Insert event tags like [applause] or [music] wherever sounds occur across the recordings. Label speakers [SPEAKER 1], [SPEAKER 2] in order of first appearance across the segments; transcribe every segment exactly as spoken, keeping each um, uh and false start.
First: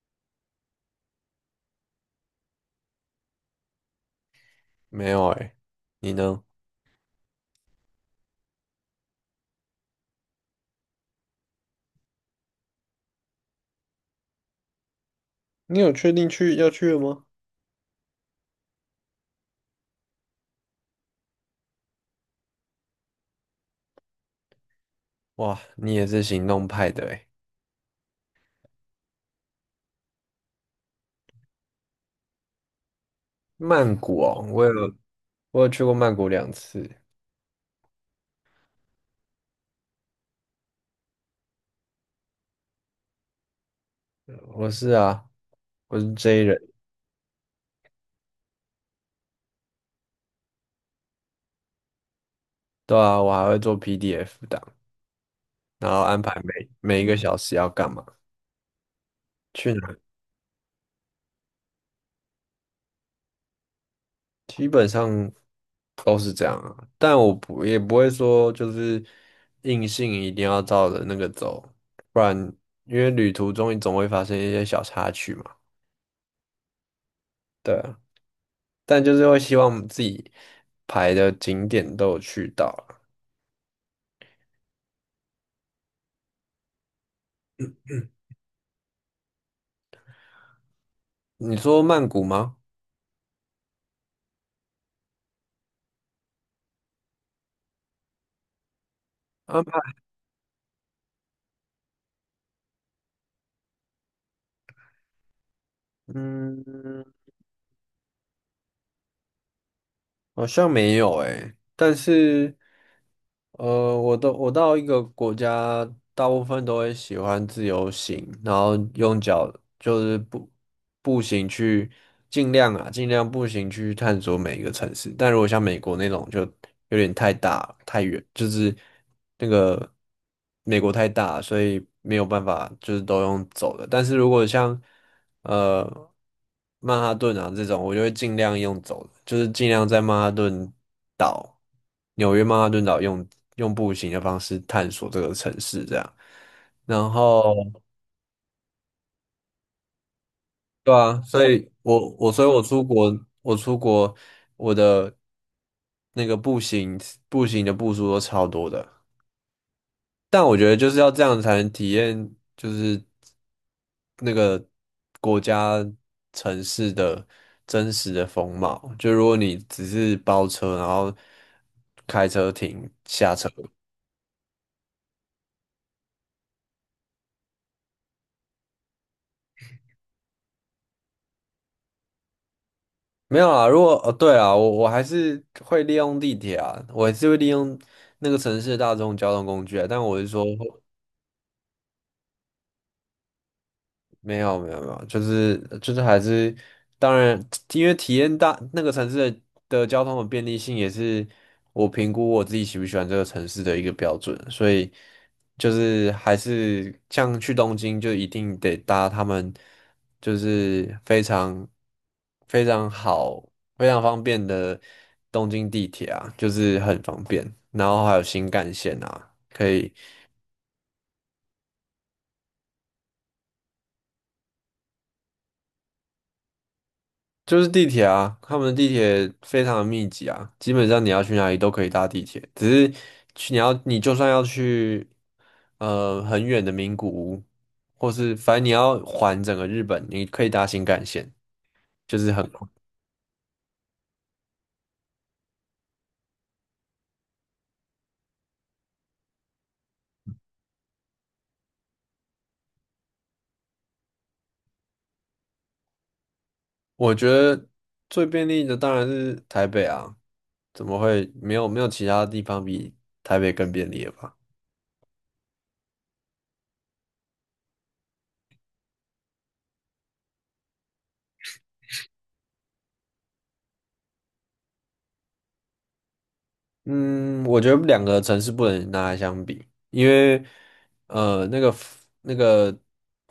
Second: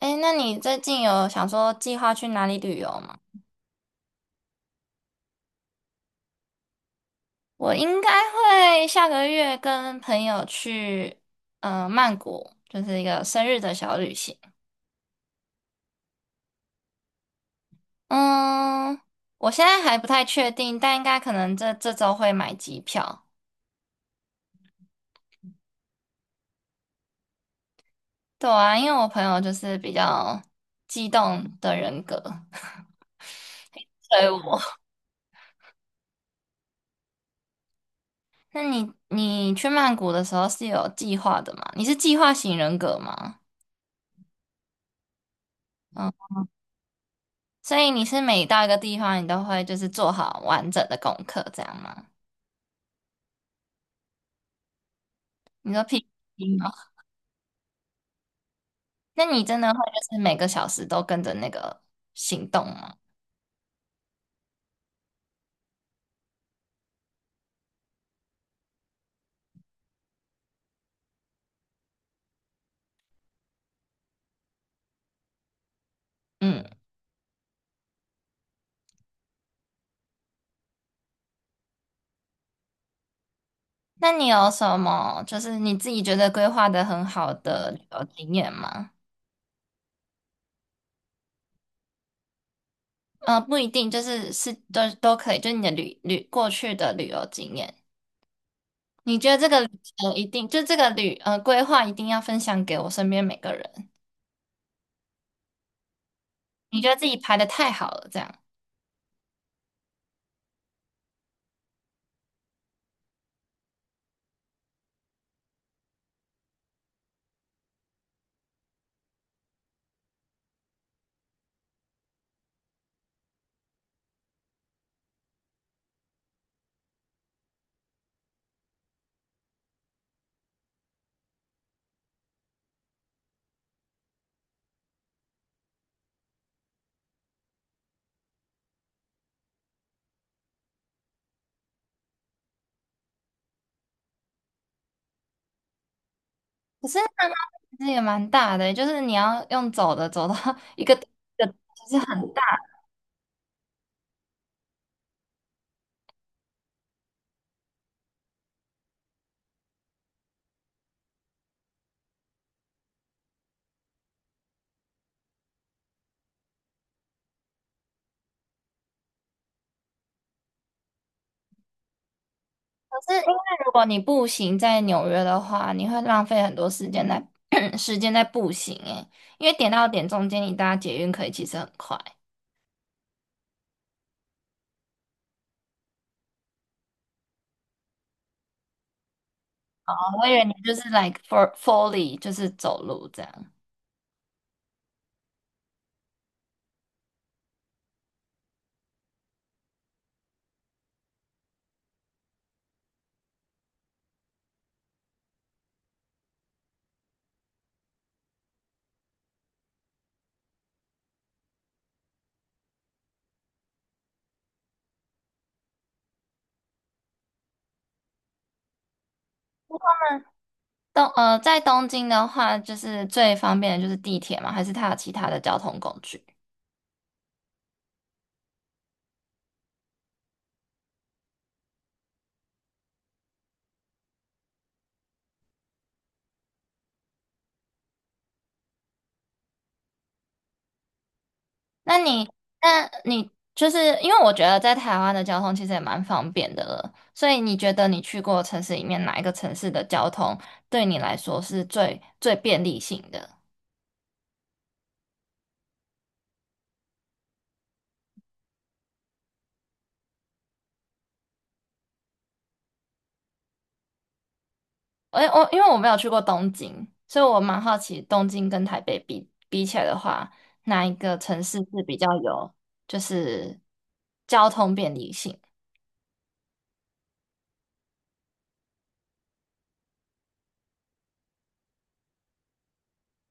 [SPEAKER 1] 哎，那你最近有想说计划去哪里旅游吗？
[SPEAKER 2] 没有哎，你呢？
[SPEAKER 1] 我应该会下个月跟朋友去，呃，曼谷，就是一个生日的小旅行。
[SPEAKER 2] 你有确定去要去了吗？
[SPEAKER 1] 嗯，我现在还不太确定，但应该可能这这周会买机票。
[SPEAKER 2] 哇，你也是行动派的哎，
[SPEAKER 1] 对啊，因为我朋友就是比较激动的人格，[laughs]
[SPEAKER 2] 曼
[SPEAKER 1] 所
[SPEAKER 2] 谷
[SPEAKER 1] 以
[SPEAKER 2] 哦，
[SPEAKER 1] 我
[SPEAKER 2] 我嗯
[SPEAKER 1] [laughs]。
[SPEAKER 2] 有我有去过曼谷两次，
[SPEAKER 1] 那你你去曼谷的时候是有计划的吗？你是计划型人格吗？
[SPEAKER 2] 我是啊，我
[SPEAKER 1] 嗯。
[SPEAKER 2] 是 J 人，
[SPEAKER 1] 所以你是每到一个地方，你都会就是做好完整的功课，这样吗？
[SPEAKER 2] 对啊，我还会做 P D F 档，
[SPEAKER 1] 你说
[SPEAKER 2] 然后安排
[SPEAKER 1] P P T
[SPEAKER 2] 每
[SPEAKER 1] 吗？
[SPEAKER 2] 每一个小时要干嘛，
[SPEAKER 1] 那你真的
[SPEAKER 2] 去
[SPEAKER 1] 会
[SPEAKER 2] 哪，
[SPEAKER 1] 就是每个小时都跟着那个行动吗？
[SPEAKER 2] 基本上都是这样啊，但我不也不会说就是硬性一定要照着那个走，不然因为旅途中你总会发生一些小插曲嘛，
[SPEAKER 1] 嗯，
[SPEAKER 2] 对啊，但就是会希望自己排的景点都有去到啊。
[SPEAKER 1] 那你有什么就是你自己觉得规划的很好的旅游经验吗？
[SPEAKER 2] 你说曼谷吗？
[SPEAKER 1] 呃，不一定，就是是都都可以，就是你的旅旅过去的旅游经验，你觉得这个
[SPEAKER 2] 啊，
[SPEAKER 1] 旅程一定就这个旅呃规划一定要分享给我身边每个人，你觉得自
[SPEAKER 2] 嗯，
[SPEAKER 1] 己排的太好了，这样。
[SPEAKER 2] 好像没有诶，但是呃，我都我到一个国家，大部分都会喜欢自由行，然后用脚就是步步行去，尽量啊，尽量步行去探索每一个城市。但如果像美国那种，就有点太大太远，就是那个。美国太大，所以没有办法就是都用走的。但是如果像呃曼哈顿啊这种，我就会尽量用走的，就是尽量在曼哈顿岛、纽约曼哈顿岛用用步行的方式探索这个城市这样。
[SPEAKER 1] 可是
[SPEAKER 2] 然
[SPEAKER 1] 它那
[SPEAKER 2] 后
[SPEAKER 1] 其实也蛮大的，就是你要用走的走到 [laughs] 一个
[SPEAKER 2] 对啊，
[SPEAKER 1] 一
[SPEAKER 2] 所
[SPEAKER 1] 个，
[SPEAKER 2] 以
[SPEAKER 1] 其实
[SPEAKER 2] 我
[SPEAKER 1] 很
[SPEAKER 2] 我
[SPEAKER 1] 大。
[SPEAKER 2] 所以我出国，我出国我的那个步行步行的步数都超多的。但我觉得就是要这样才能体验，就是那个国家城市的真实的风貌。就如果你只是包车，然后开车停
[SPEAKER 1] 可是因
[SPEAKER 2] 下
[SPEAKER 1] 为
[SPEAKER 2] 车，
[SPEAKER 1] 如果你步行在纽约的话，你会浪费很多时间在 [clears throat] 时间在步行诶，因为点到点中间你搭捷运可以其实很快。
[SPEAKER 2] 没有啊？如果哦，对啊，我我还是会利用地铁啊，我还是会利用那个城市的大众交通工具啊。
[SPEAKER 1] 哦
[SPEAKER 2] 但我
[SPEAKER 1] 我
[SPEAKER 2] 是
[SPEAKER 1] 以为
[SPEAKER 2] 说，
[SPEAKER 1] 你就是 like for fully 就是走路这样。
[SPEAKER 2] 没有没有没有，就是就是还是，当然，因为体验大那个城市的的交通的便利性也是我评估我自己喜不喜欢这个城市的一个标准，所以就是还是像去东京就一定得搭他们就是非常非常好非常方便的东京地铁啊，就是很方便，然后还有新干线啊。可以。
[SPEAKER 1] 东呃，在东京的话，就是最方便的就是地铁嘛，还是它有其他的交通工具？
[SPEAKER 2] 就是地铁啊，他们的地铁非常的密集啊，基本上你要去哪里都可以搭地铁，只是去你要你就算要去呃很远的名古屋，或是反正你要环整个日本，你可以搭新干线，
[SPEAKER 1] 那
[SPEAKER 2] 就
[SPEAKER 1] 你，
[SPEAKER 2] 是很快。
[SPEAKER 1] 那你就是因为我觉得在台湾的交通其实也蛮方便的了，所以你觉得你去过的城市里面哪一个城市的交通对你来说是最最便利性的？
[SPEAKER 2] 我觉得最便利的当然是台北啊，怎么会没有没有其他地方比台北更便利了吧？
[SPEAKER 1] 我我因为我没有去过东京，所以我蛮好奇东京跟台北比比起来的话，哪一个城市是比较有就是交通便利性？
[SPEAKER 2] 嗯，我觉得两个城市不能拿来相比，因为呃，那个那个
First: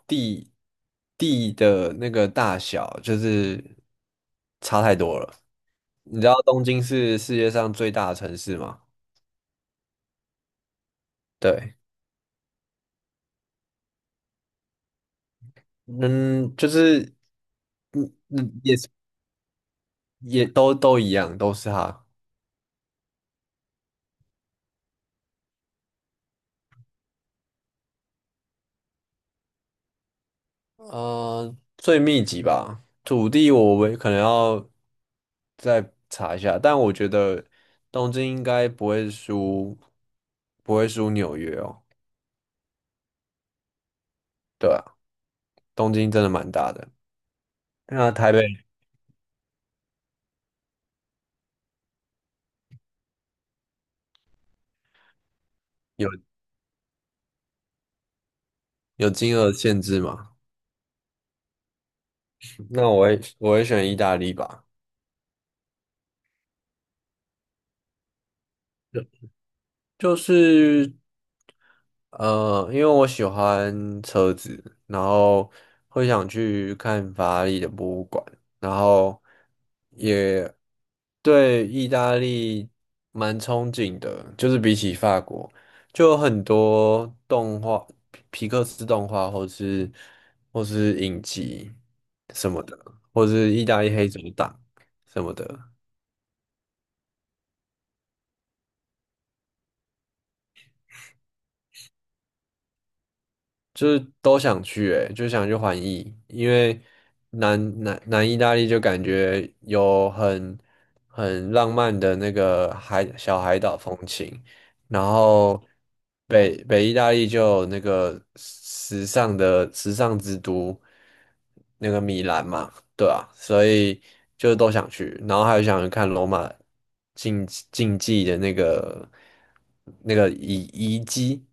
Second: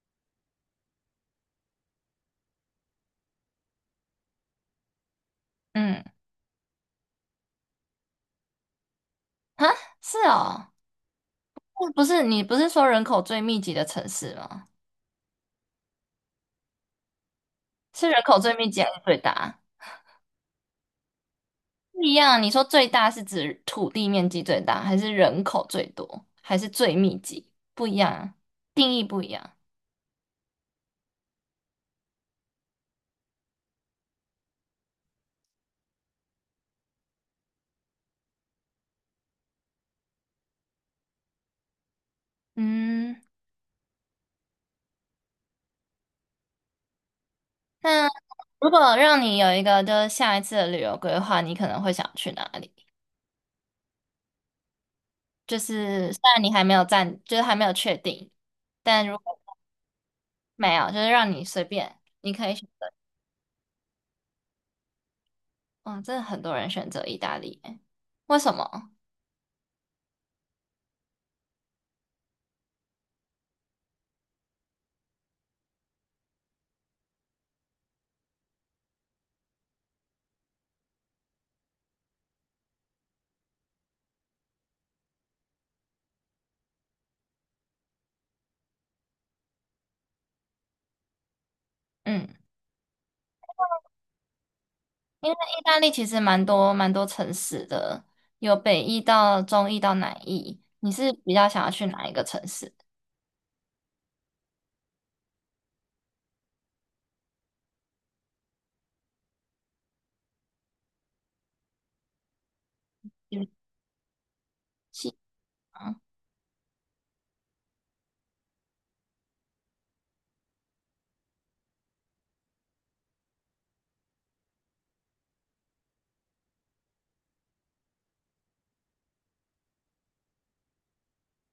[SPEAKER 2] 地地的那个大小就是差太多了。
[SPEAKER 1] 嗯，
[SPEAKER 2] 你知道东京是世界上最大的城市吗？
[SPEAKER 1] 啊，是哦，
[SPEAKER 2] 对，
[SPEAKER 1] 不是你不是说人口最密集的城市吗？
[SPEAKER 2] 嗯，就是
[SPEAKER 1] 是
[SPEAKER 2] 嗯
[SPEAKER 1] 人口最
[SPEAKER 2] 嗯，
[SPEAKER 1] 密
[SPEAKER 2] 也
[SPEAKER 1] 集还
[SPEAKER 2] 是
[SPEAKER 1] 是最大？
[SPEAKER 2] 也都都一样，都是
[SPEAKER 1] 不
[SPEAKER 2] 它。
[SPEAKER 1] 一样，你说最大是指土地面积最大，还是人口最多，还是最密集？不一样啊，定义不一样。
[SPEAKER 2] 呃，最密集吧，土地我为可能要再查一下，但我觉得东京应该不会输，不会输纽约哦。
[SPEAKER 1] 嗯，
[SPEAKER 2] 对啊，东京真的蛮大的。
[SPEAKER 1] 那
[SPEAKER 2] 那台北
[SPEAKER 1] 如果让你有一个就是下一次的旅游规划，你可能会想去哪里？就是虽
[SPEAKER 2] 有
[SPEAKER 1] 然你还没有暂，就是还没有确定，但
[SPEAKER 2] 有
[SPEAKER 1] 如
[SPEAKER 2] 金
[SPEAKER 1] 果
[SPEAKER 2] 额限制吗？
[SPEAKER 1] 没有，就是让你随便，你可以选
[SPEAKER 2] 那
[SPEAKER 1] 择。
[SPEAKER 2] 我会我会选意大利吧。
[SPEAKER 1] 哇，真的很多人选择意大利耶为什么？
[SPEAKER 2] 就是呃，因为我喜欢车子，然后会想去看法拉利的博物馆，然后也对意大利蛮憧憬的，就是比起法国，就有很多动画，皮皮克斯动画，或是或是影集
[SPEAKER 1] 嗯。
[SPEAKER 2] 什么的，或是意大利黑手党什
[SPEAKER 1] 因
[SPEAKER 2] 么
[SPEAKER 1] 为意
[SPEAKER 2] 的。
[SPEAKER 1] 大利其实蛮多蛮多城市的，有北意到中意到南意。你是比较想要去哪一个城市
[SPEAKER 2] 就是都想去，欸，就想去环意，因为南南南意大利就感觉有很很浪漫的那个海小
[SPEAKER 1] 旅
[SPEAKER 2] 海岛风情，然
[SPEAKER 1] 行
[SPEAKER 2] 后
[SPEAKER 1] 吗？
[SPEAKER 2] 北北意大利就有那个时尚的时尚之都，那个米兰嘛，对啊，所以就都想去，然后还有想去看罗马竞竞技的那个那个遗遗迹，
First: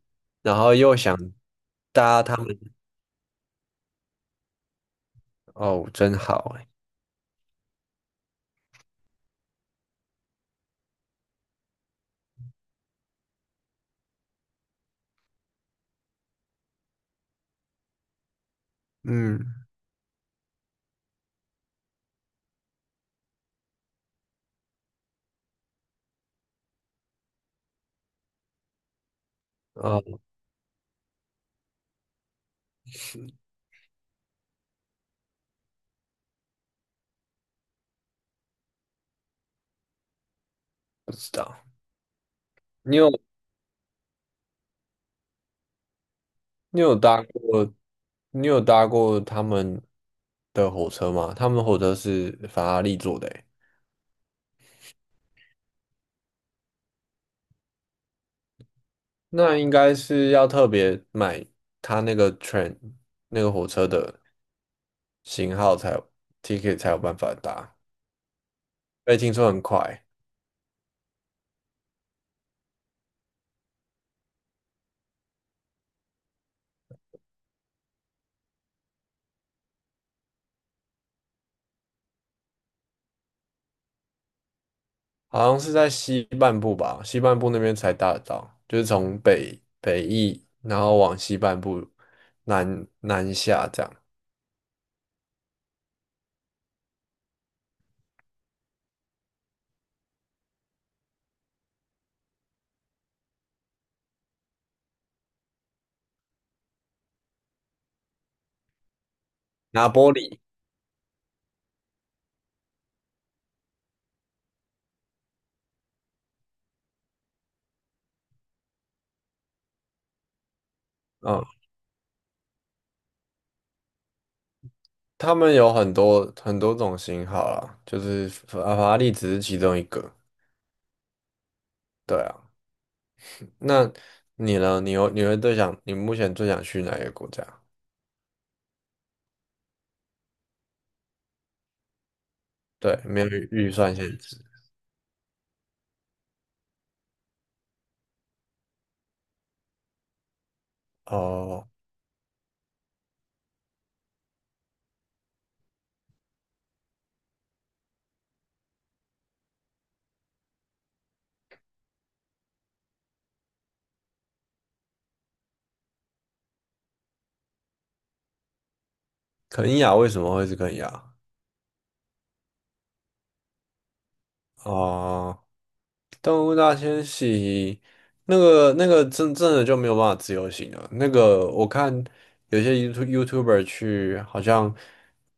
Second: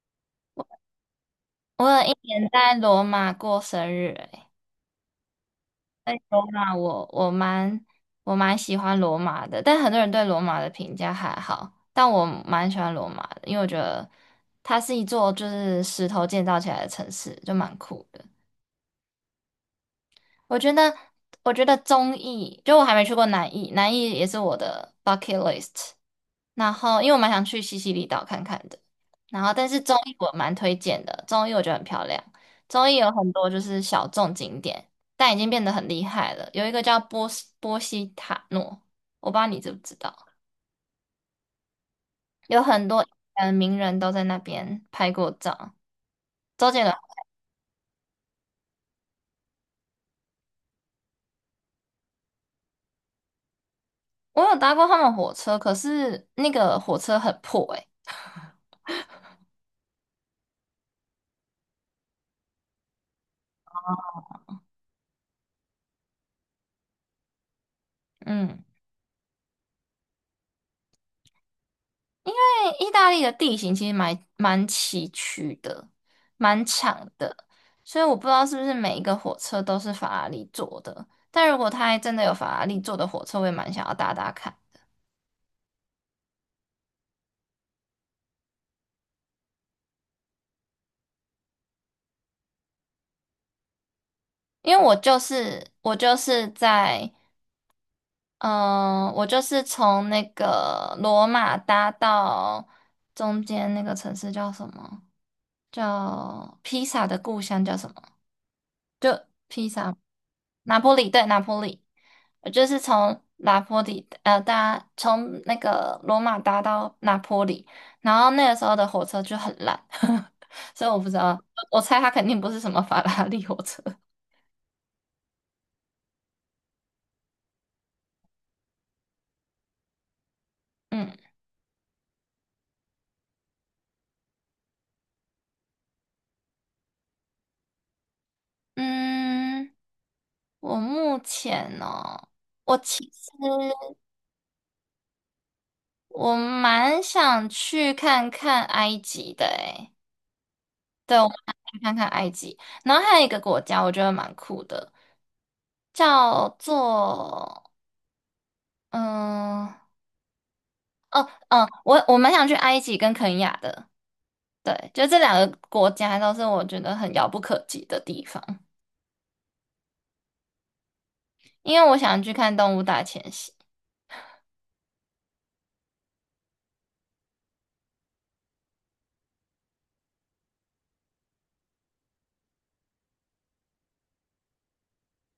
[SPEAKER 2] 然后又想
[SPEAKER 1] 我有一
[SPEAKER 2] 搭他
[SPEAKER 1] 年在
[SPEAKER 2] 们，
[SPEAKER 1] 罗马过生日、欸，
[SPEAKER 2] 哦，真
[SPEAKER 1] 在罗
[SPEAKER 2] 好哎，
[SPEAKER 1] 马我我蛮我蛮喜欢罗马的，但很多人对罗马的评价还好，但我蛮喜欢罗马的，因为我觉得它是一座就是石头建造起来的城市，就蛮酷的。
[SPEAKER 2] 嗯，
[SPEAKER 1] 我觉得我觉得中意，就我还没去过南意，南意也是我的 bucket list。然后因为我蛮想去西西里岛看看的，然后但是中
[SPEAKER 2] 哦，
[SPEAKER 1] 艺我蛮推荐的，中艺我觉得很漂亮，中艺有很多就是小众景点，但已经变得很厉害了。有一个叫波斯波西塔诺，我不知道你知不知道，
[SPEAKER 2] 不知道，
[SPEAKER 1] 有很
[SPEAKER 2] 你
[SPEAKER 1] 多
[SPEAKER 2] 有
[SPEAKER 1] 嗯名人都在那边拍过照。周
[SPEAKER 2] 你
[SPEAKER 1] 杰伦，
[SPEAKER 2] 有搭过，你有搭过他们的火车吗？他们火车是法拉利做的哎，
[SPEAKER 1] 我有搭过他们火车，可是那个火车很破诶、欸
[SPEAKER 2] 那应该是要特别买他那个 train 那个火车的型号才有 ticket 才有办法搭，
[SPEAKER 1] 嗯。
[SPEAKER 2] 被听说很快。
[SPEAKER 1] 欸意大利的地形其实蛮蛮崎岖的，蛮长的，所以我不知道是不是每一个火车都是法拉利做的。但如果它还真的有法拉利做的火车，我也蛮想要搭搭看，
[SPEAKER 2] 好像是在西半部吧，西半部那边才搭得到，就是从北北翼，然后往西半部南南下这样。
[SPEAKER 1] 因为我就是我就是在嗯、呃我就是从那个罗马搭到中间那个城市叫什么？叫披萨的故乡叫什么？就披
[SPEAKER 2] 拿
[SPEAKER 1] 萨，
[SPEAKER 2] 玻里，
[SPEAKER 1] 拿坡里，对，拿坡里，我就是从拿坡里呃搭从那个罗马搭到拿坡里，然后那个时候的火车就很烂，[laughs] 所以我不知道，
[SPEAKER 2] 嗯，
[SPEAKER 1] 我我猜它肯定不是什么法拉利火车。
[SPEAKER 2] 他们有很多很多种型号啦，就是法法拉利只是其中一个。
[SPEAKER 1] 嗯
[SPEAKER 2] 对啊，那你呢？你有你会最想你目前最想去哪一个国家？
[SPEAKER 1] 嗯，我目前哦，我
[SPEAKER 2] 对，
[SPEAKER 1] 其
[SPEAKER 2] 没有
[SPEAKER 1] 实
[SPEAKER 2] 预预算限制。
[SPEAKER 1] 我蛮想去看看埃及的诶，对，我蛮想
[SPEAKER 2] 哦，
[SPEAKER 1] 去看看埃及，然后还有一个国家我觉得蛮酷的。叫做嗯嗯，我我蛮想去埃及跟肯亚的，对，就这两个国家都是我觉得很遥不可及的地方，
[SPEAKER 2] 肯亚为什么会是肯亚？
[SPEAKER 1] 因为我想去看动物大迁徙。
[SPEAKER 2] 哦。动物大迁徙，那个那个真真的就没有办法自由行了。那个我看有些 YouTube YouTuber 去，好像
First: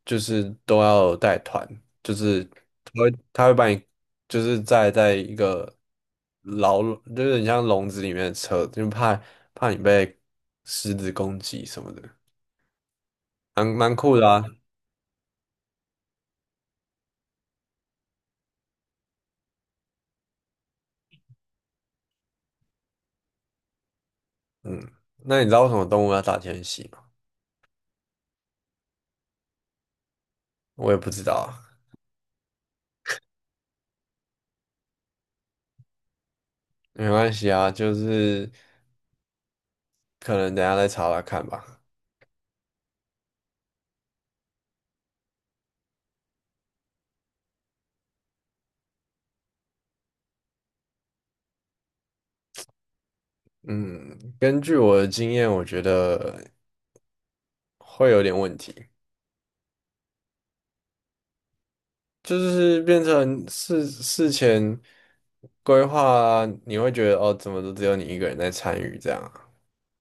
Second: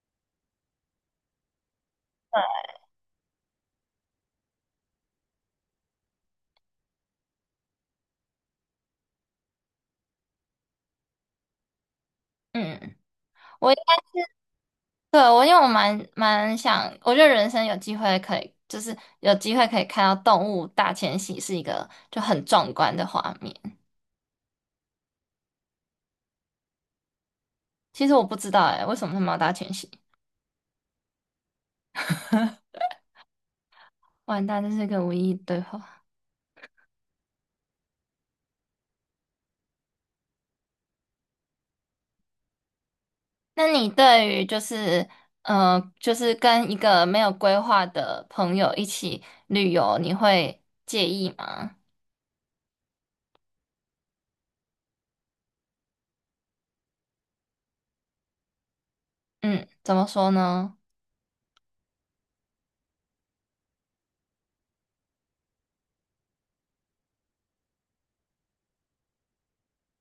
[SPEAKER 2] 就是都要带团，就是他会他会把你就是在在一个牢，就是你像笼子里面的车，就怕怕你被狮子攻击什么的，
[SPEAKER 1] 嗯，
[SPEAKER 2] 蛮
[SPEAKER 1] 我应
[SPEAKER 2] 蛮酷的啊。
[SPEAKER 1] 该对我因为我蛮蛮想，我觉得人生有机会可以，就是有机会可以看到动物大迁徙是一个就很壮观的画面。
[SPEAKER 2] 嗯，那你知道为什么动物要大迁徙吗？
[SPEAKER 1] 其实我不知道哎、为什么他们要大迁徙？
[SPEAKER 2] 我也不知道啊，
[SPEAKER 1] [laughs] 完蛋，这是一个无意义对话。
[SPEAKER 2] 没关系啊，就是。可能等一下再查查看吧。
[SPEAKER 1] 那你对于就是呃，就是跟一个没有规划的朋友一起旅游，你会介意吗？
[SPEAKER 2] 嗯，根据我的经验，我觉得会有点问题，
[SPEAKER 1] 嗯，怎么说呢？
[SPEAKER 2] 就是变成事事前规划啊，你会觉得哦，怎么都只有你一个人在参与这样啊。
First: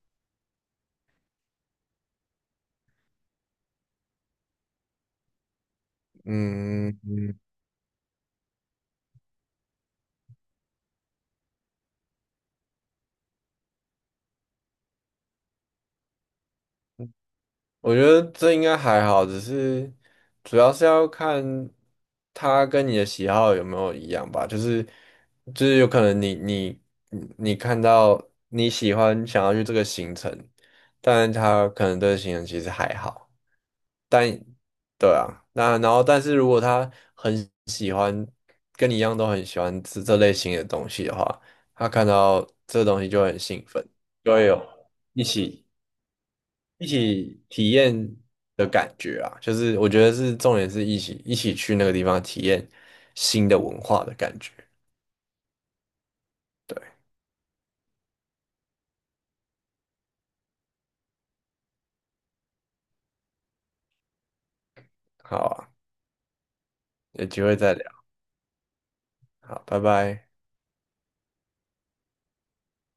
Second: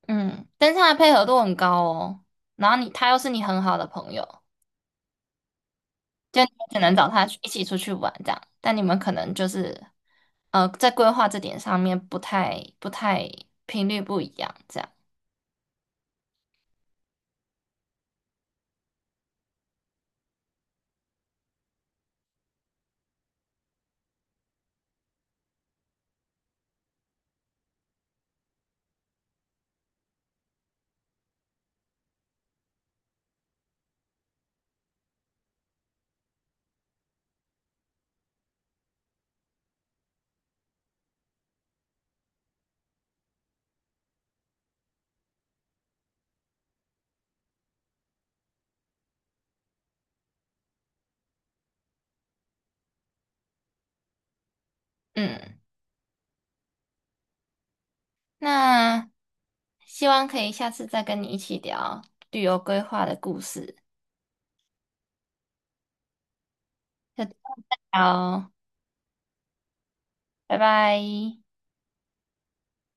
[SPEAKER 1] 嗯，但是他的配合度很高哦，然后你他又是你很好的朋友，就你只能
[SPEAKER 2] 嗯，
[SPEAKER 1] 找他去一起出去玩这样，但你们可能就是呃，在规划这点上面不太不太频率不一样这样。
[SPEAKER 2] 我觉得这应该还好，只是主要是要看他跟你的喜好有没有一样吧。就是就是有可能你你你看到你喜欢想要去这个行程，但是他可能对行程其实还好。但对啊，那然后但是如果他很喜欢跟你一样都很喜欢吃这类型的东西的话，他看到这东西就会很兴奋，就会有一起。一起体验的感觉啊，就是我觉得是重点是一起一起去那个地方体验新的文化的感觉。
[SPEAKER 1] 嗯，
[SPEAKER 2] 对，
[SPEAKER 1] 那希望可以下次再跟你一起聊旅游规划的故事。
[SPEAKER 2] 好啊，
[SPEAKER 1] 就
[SPEAKER 2] 有机会再聊，
[SPEAKER 1] 好，
[SPEAKER 2] 好，拜拜。
[SPEAKER 1] 拜拜。